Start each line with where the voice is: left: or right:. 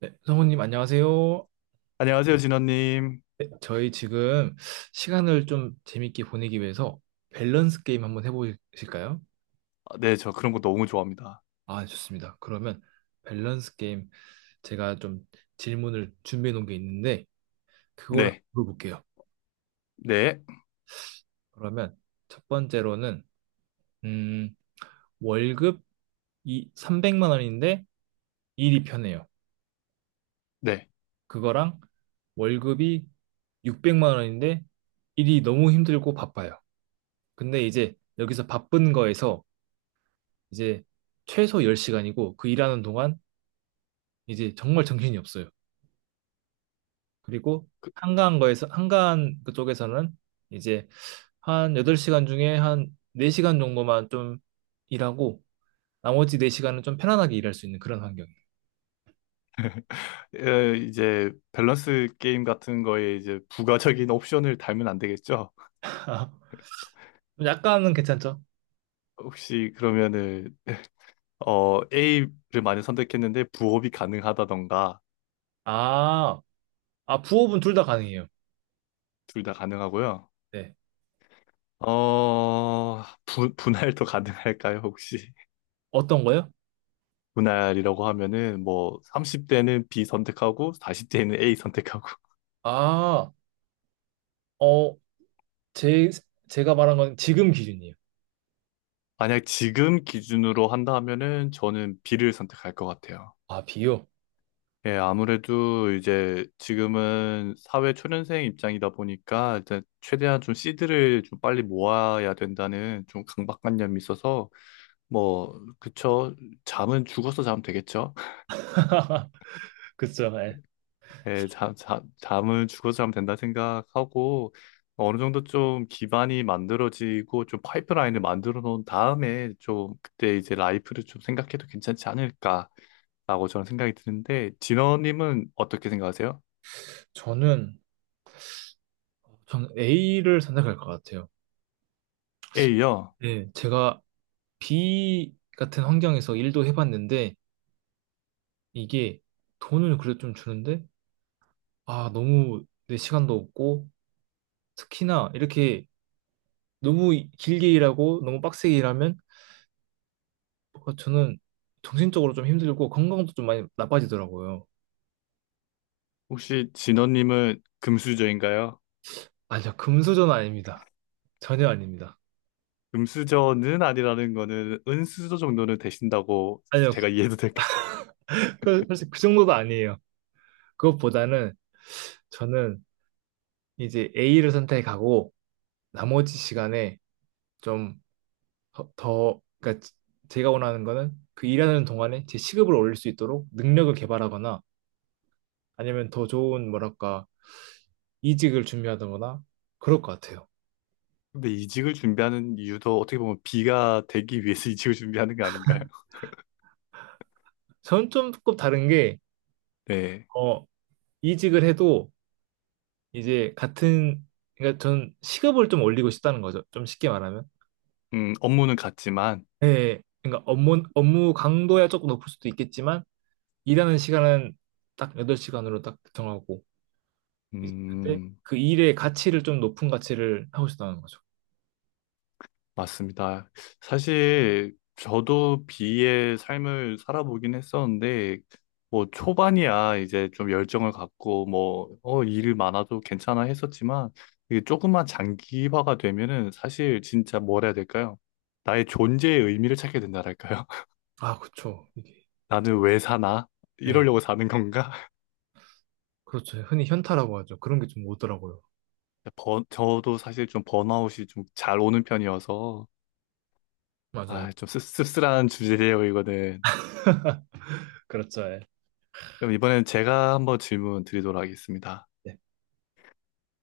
right: 네, 성우님 안녕하세요.
left: 안녕하세요, 진원님.
right: 네, 저희 지금 시간을 좀 재밌게 보내기 위해서 밸런스 게임 한번 해보실까요?
left: 아, 네, 저 그런 거 너무 좋아합니다.
right: 아, 좋습니다. 그러면 밸런스 게임 제가 좀 질문을 준비해 놓은 게 있는데 그걸 한번
left: 네,
right: 물어볼게요.
left: 네,
right: 그러면 첫 번째로는 음, 월급 이 300만 원인데 일이 편해요.
left: 네.
right: 그거랑 월급이 600만 원인데 일이 너무 힘들고 바빠요. 근데 이제 여기서 바쁜 거에서 이제 최소 10시간이고 그 일하는 동안 이제 정말 정신이 없어요. 그리고 한가한 거에서 한가한 그쪽에서는 이제 한 8시간 중에 한 4시간 정도만 좀 일하고 나머지 4시간은 좀 편안하게 일할 수 있는 그런 환경이에요.
left: 이제 밸런스 게임 같은 거에 이제 부가적인 옵션을 달면 안 되겠죠?
right: 약간은 괜찮죠?
left: 혹시 그러면은 A를 많이 선택했는데 부업이 가능하다던가
right: 아, 아 부업은 둘 다 가능해요.
left: 둘 다 가능하고요.
right: 네.
left: 분할도 가능할까요, 혹시?
right: 어떤 거요?
left: 분할이라고 하면은 뭐 30대는 B 선택하고 40대는 A 선택하고
right: 아, 어, 제 제가 말한 건 지금 기준이에요.
left: 만약 지금 기준으로 한다 하면은 저는 B를 선택할 것 같아요.
right: 아, 비요?
left: 예, 아무래도 이제 지금은 사회 초년생 입장이다 보니까 이제 최대한 좀 씨들을 좀 빨리 모아야 된다는 좀 강박관념이 있어서 뭐 그쵸, 잠은 죽어서 자면 되겠죠.
right: 그쵸. 예.
left: 예, 잠은 죽어서 자면 된다 생각하고 어느 정도 좀 기반이 만들어지고 좀 파이프라인을 만들어 놓은 다음에 좀 그때 이제 라이프를 좀 생각해도 괜찮지 않을까 라고 저는 생각이 드는데, 진원님은 어떻게 생각하세요?
right: 저는 전 A를 선택할 것 같아요.
left: A요.
right: 네, 제가 B 같은 환경에서 일도 해봤는데 이게 돈은 그래도 좀 주는데 아 너무 내 시간도 없고 특히나 이렇게 너무 길게 일하고 너무 빡세게 일하면 뭔가 저는 정신적으로 좀 힘들고 건강도 좀 많이 나빠지더라고요.
left: 혹시 진원님은 금수저인가요?
right: 아니요, 금수저는 아닙니다. 전혀 아닙니다.
left: 금수저는 아니라는 거는 은수저 정도는 되신다고
right: 아니요,
left: 제가 이해도 될까요?
right: 그, 사실 그 정도도 아니에요. 그것보다는 저는 이제 A를 선택하고 나머지 시간에 좀 그러니까 제가 원하는 거는 그 일하는 동안에 제 시급을 올릴 수 있도록 능력을 개발하거나 아니면 더 좋은 뭐랄까 이직을 준비하거나 그럴 것 같아요.
left: 근데 이직을 준비하는 이유도 어떻게 보면 B가 되기 위해서 이직을 준비하는 거 아닌가요?
right: 저는 좀 조금 다른 게
left: 네.
right: 어, 이직을 해도 이제 같은 그러니까 전 시급을 좀 올리고 싶다는 거죠. 좀 쉽게 말하면.
left: 업무는 같지만,
right: 네, 그러니까 업무 강도야 조금 높을 수도 있겠지만 일하는 시간은 딱 8시간으로 딱 정하고 이제 그때
left: 음,
right: 그 일의 가치를 좀 높은 가치를 하고 싶다는 거죠.
left: 맞습니다. 사실 저도 비의 삶을 살아보긴 했었는데 뭐 초반이야 이제 좀 열정을 갖고 뭐 일이 많아도 괜찮아 했었지만 이게 조금만 장기화가 되면은 사실 진짜 뭘 해야 될까요? 나의 존재의 의미를 찾게 된다랄까요?
right: 아, 그쵸. 이게.
left: 나는 왜 사나?
right: 예,
left: 이러려고 사는 건가?
right: 그렇죠. 흔히 현타라고 하죠. 그런 게 좀 오더라고요.
left: 저도 사실 좀 번아웃이 좀 잘 오는 편이어서
right: 맞아요.
left: 아, 좀 씁쓸한 주제예요, 이거는.
right: 그렇죠. 예.
left: 그럼 이번엔 제가 한번 질문 드리도록 하겠습니다.
right: 네.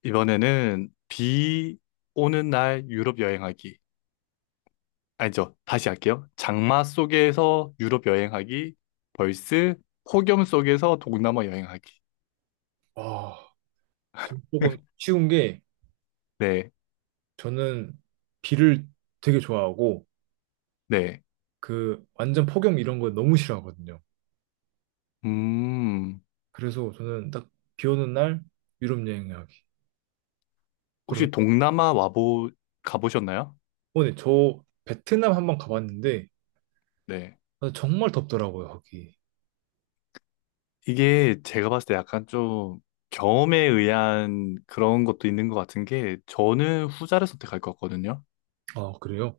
left: 이번에는 비 오는 날 유럽 여행하기. 아니죠. 다시 할게요. 장마 속에서 유럽 여행하기. 벌스 폭염 속에서 동남아 여행하기.
right: 아, 좀 조금 쉬운 게
left: 네.
right: 저는 비를 되게 좋아하고
left: 네.
right: 그 완전 폭염 이런 거 너무 싫어하거든요.
left: 음.
right: 그래서 저는 딱 비 오는 날 유럽 여행하기. 그런
left: 혹시 동남아 와보 가보셨나요?
right: 오늘 저 베트남 한번 가봤는데
left: 네.
right: 아, 정말 덥더라고요, 거기.
left: 이게 제가 봤을 때 약간 좀 경험에 의한 그런 것도 있는 것 같은 게 저는 후자를 선택할 것 같거든요.
right: 아, 그래요?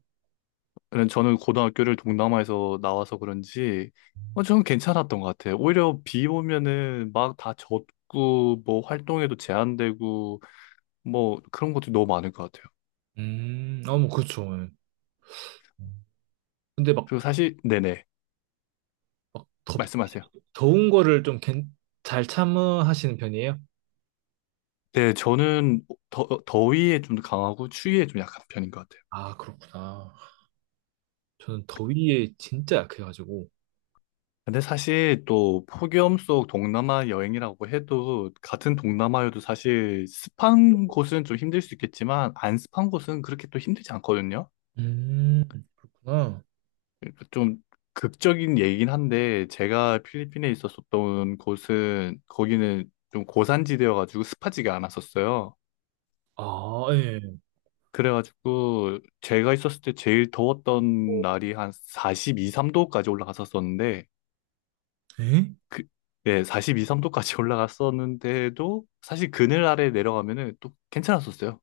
left: 저는 고등학교를 동남아에서 나와서 그런지 저는 괜찮았던 것 같아요. 오히려 비 오면은 막 다 젖고 뭐 활동에도 제한되고 뭐 그런 것도 너무 많을 것 같아요.
right: 아, 뭐 그렇죠. 예. 근데 막
left: 그리고 사실 네네,
right: 막 덥,
left: 말씀하세요.
right: 더운 거를 좀 잘 참으시는 편이에요?
left: 네, 저는 더위에 좀 강하고 추위에 좀 약한 편인 것 같아요.
right: 아, 그렇구나. 저는 더위에 진짜 약해가지고.
left: 근데 사실 또 폭염 속 동남아 여행이라고 해도 같은 동남아여도 사실 습한 곳은 좀 힘들 수 있겠지만 안 습한 곳은 그렇게 또 힘들지 않거든요.
right: 음, 그렇구나.
left: 그러니까 좀 극적인 얘기긴 한데 제가 필리핀에 있었었던 곳은 거기는 좀 고산지대여가지고 습하지가 않았었어요.
right: 아, 예.
left: 그래가지고 제가 있었을 때 제일 더웠던 날이 한 42, 3도까지 올라갔었었는데
right: 에?
left: 그, 네, 42, 3도까지 올라갔었는데도 사실 그늘 아래 내려가면은 또 괜찮았었어요.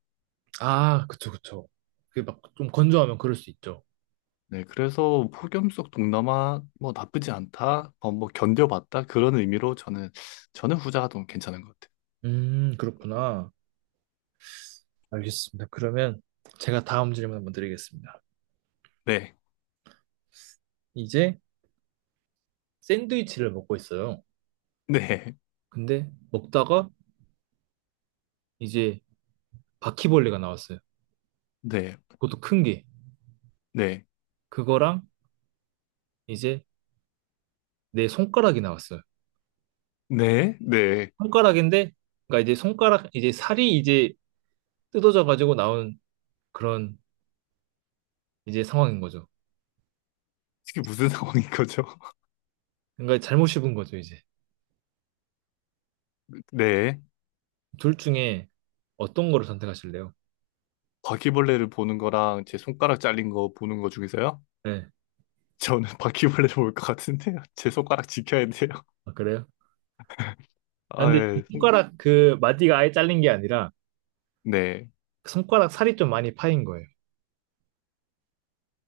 right: 아, 그쵸, 그쵸. 그게 막 좀 건조하면 그럴 수 있죠.
left: 네, 그래서 폭염 속 동남아 뭐 나쁘지 않다, 뭐 견뎌봤다 그런 의미로 저는 후자가 더 괜찮은 것 같아요.
right: 그렇구나. 알겠습니다. 그러면 제가 다음 질문 한번 드리겠습니다.
left: 네.
right: 이제 샌드위치를 먹고 있어요.
left: 네,
right: 근데 먹다가 이제 바퀴벌레가 나왔어요.
left: 네,
right: 그것도 큰 게.
left: 네,
right: 그거랑 이제 내 손가락이 나왔어요.
left: 네, 네.
right: 손가락인데, 그러니까 이제 손가락, 이제 살이 이제 뜯어져 가지고 나온 그런 이제 상황인 거죠.
left: 이게 무슨 상황인 거죠?
right: 그러니까 잘못 씹은 거죠, 이제.
left: 네.
right: 둘 중에 어떤 거를 선택하실래요?
left: 바퀴벌레를 보는 거랑 제 손가락 잘린 거 보는 거 중에서요?
right: 네.
left: 저는 바퀴벌레를 볼 것 같은데요. 제 손가락 지켜야 돼요.
right: 아, 그래요? 아,
left: 아,
right: 근데 이
left: 예.
right: 손가락 그 마디가 아예 잘린 게 아니라
left: 네.
right: 그 손가락 살이 좀 많이 파인 거예요.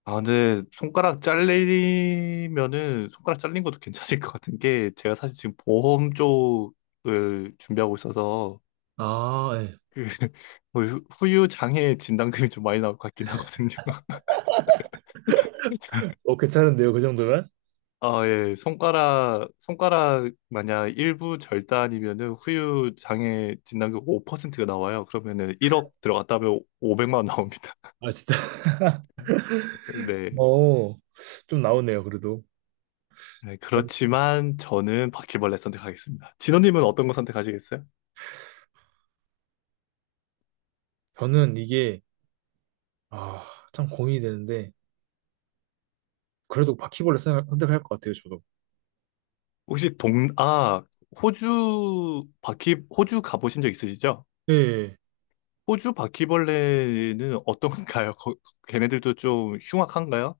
left: 아, 근데 손가락 잘리면은 손가락 잘린 것도 괜찮을 것 같은 게 제가 사실 지금 보험 쪽을 준비하고 있어서
right: 아, 예.
left: 그 뭐 후유 장애 진단금이 좀 많이 나올 것 같긴 하거든요.
right: 어, 괜찮은데요, 그 정도면?
left: 아, 예. 손가락 만약 일부 절단이면은 후유 장애 진단금 5%가 나와요. 그러면은 1억 들어갔다 하면 500만 원 나옵니다.
right: 아, 진짜.
left: 네.
right: 어, 좀 나오네요, 그래도.
left: 네, 그렇지만 저는 바퀴벌레 선택하겠습니다. 진호님은 어떤 거 선택하시겠어요?
right: 저는 이게, 아, 참 고민이 되는데, 그래도 선택할 것 같아요, 저도.
left: 혹시 호주 호주 가보신 적 있으시죠?
right: 예. 예.
left: 호주 바퀴벌레는 어떤가요? 걔네들도 좀 흉악한가요?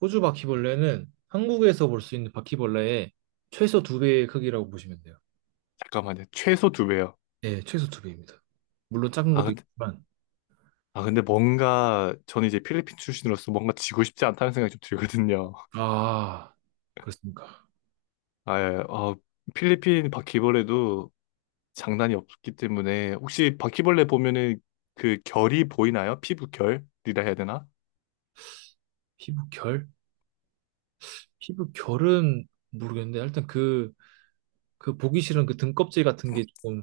right: 호주 바퀴벌레는 한국에서 볼 수 있는 바퀴벌레의 최소 두 배의 크기라고 보시면 돼요.
left: 잠깐만요. 최소 두 배요.
right: 예, 최소 두 배입니다. 물론 작은 것도
left: 아,
right: 있지만,
left: 근데 뭔가, 저는 이제 필리핀 출신으로서 뭔가 지고 싶지 않다는 생각이 좀 들거든요.
right: 아, 그렇습니까.
left: 아, 예. 필리핀 바퀴벌레도 장난이 없기 때문에, 혹시 바퀴벌레 보면은 그 결이 보이나요? 피부 결이라 해야 되나?
right: 피부결? 피부결은 모르겠는데, 일단 그, 그 보기 싫은 그 등껍질 같은 게 조금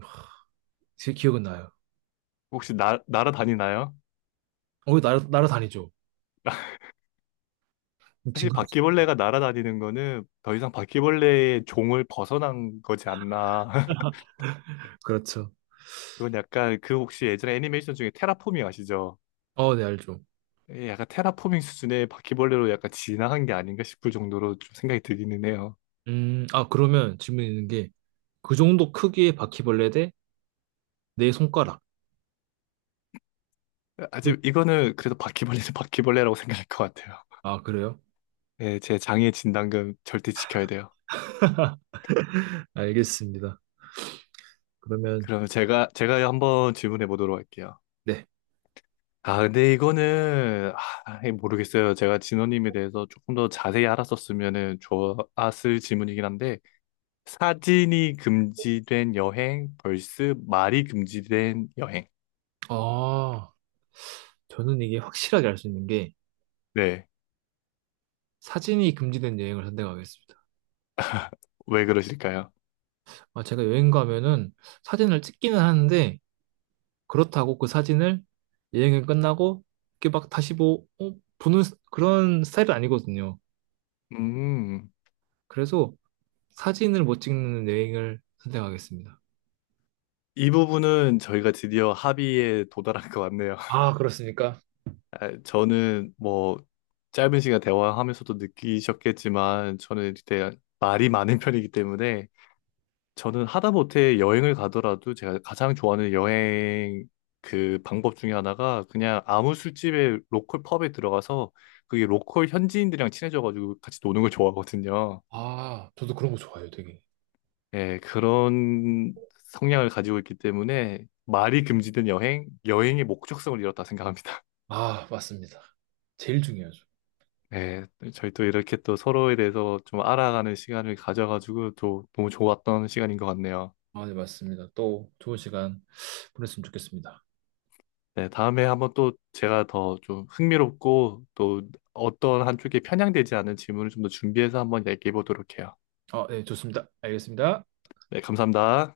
right: 제 기억은 나요.
left: 혹시 날아다니나요?
right: 어, 날아다니죠. 징
left: 사실
right: 그
left: 바퀴벌레가 날아다니는 거는 더 이상 바퀴벌레의 종을 벗어난 거지 않나.
right: 그렇죠.
left: 그건 약간 그 혹시 예전에 애니메이션 중에 테라포밍 아시죠?
right: 어, 네, 알죠.
left: 예, 약간 테라포밍 수준의 바퀴벌레로 약간 진화한 게 아닌가 싶을 정도로 좀 생각이 들기는 해요.
right: 아, 그러면 질문 있는 게, 그 정도 크기의 바퀴벌레 대 내 손가락.
left: 아직 이거는 그래도 바퀴벌레는 바퀴벌레라고 생각할 것 같아요.
right: 아, 그래요?
left: 예, 제 장애 진단금 절대 지켜야 돼요.
right: 알겠습니다. 그러면,
left: 그러면 제가 한번 질문해 보도록 할게요.
right: 네.
left: 아, 근데 이거는 아, 예, 모르겠어요. 제가 진호님에 대해서 조금 더 자세히 알았었으면 좋았을 질문이긴 한데 사진이 금지된 여행 vs 말이 금지된 여행.
right: 아, 저는 이게 확실하게 알 수 있는 게
left: 네,
right: 사진이 금지된 여행을 선택하겠습니다.
left: 왜 그러실까요?
right: 아, 제가 여행 가면은 사진을 찍기는 하는데 그렇다고 그 사진을 여행이 끝나고 이렇게 막 다시 뭐 어, 그런 스타일은 아니거든요.
left: 음.
right: 그래서 사진을 못 찍는 여행을 선택하겠습니다.
left: 이 부분은 저희가 드디어 합의에 도달한 것 같네요.
right: 아, 그렇습니까?
left: 아, 저는 뭐 짧은 시간 대화하면서도 느끼셨겠지만 저는 되게 말이 많은 편이기 때문에 저는 하다못해 여행을 가더라도 제가 가장 좋아하는 여행 그 방법 중에 하나가 그냥 아무 술집에, 로컬 펍에 들어가서 그게 로컬 현지인들이랑 친해져가지고 같이 노는 걸 좋아하거든요.
right: 아, 저도 그런 거 좋아해요, 되게.
left: 예, 그런 성향을 가지고 있기 때문에 말이 금지된 여행, 여행의 목적성을 잃었다 생각합니다.
right: 아, 맞습니다. 제일 중요하죠.
left: 네, 저희 또 이렇게 또 서로에 대해서 좀 알아가는 시간을 가져가지고 또 너무 좋았던 시간인 것 같네요.
right: 아, 네, 맞습니다. 또 좋은 시간 보냈으면 좋겠습니다.
left: 네, 다음에 한번 또 제가 더 좀 흥미롭고 또 어떤 한쪽에 편향되지 않은 질문을 좀 더 준비해서 한번 얘기해 보도록 해요.
right: 아, 네, 좋습니다. 알겠습니다.
left: 네, 감사합니다.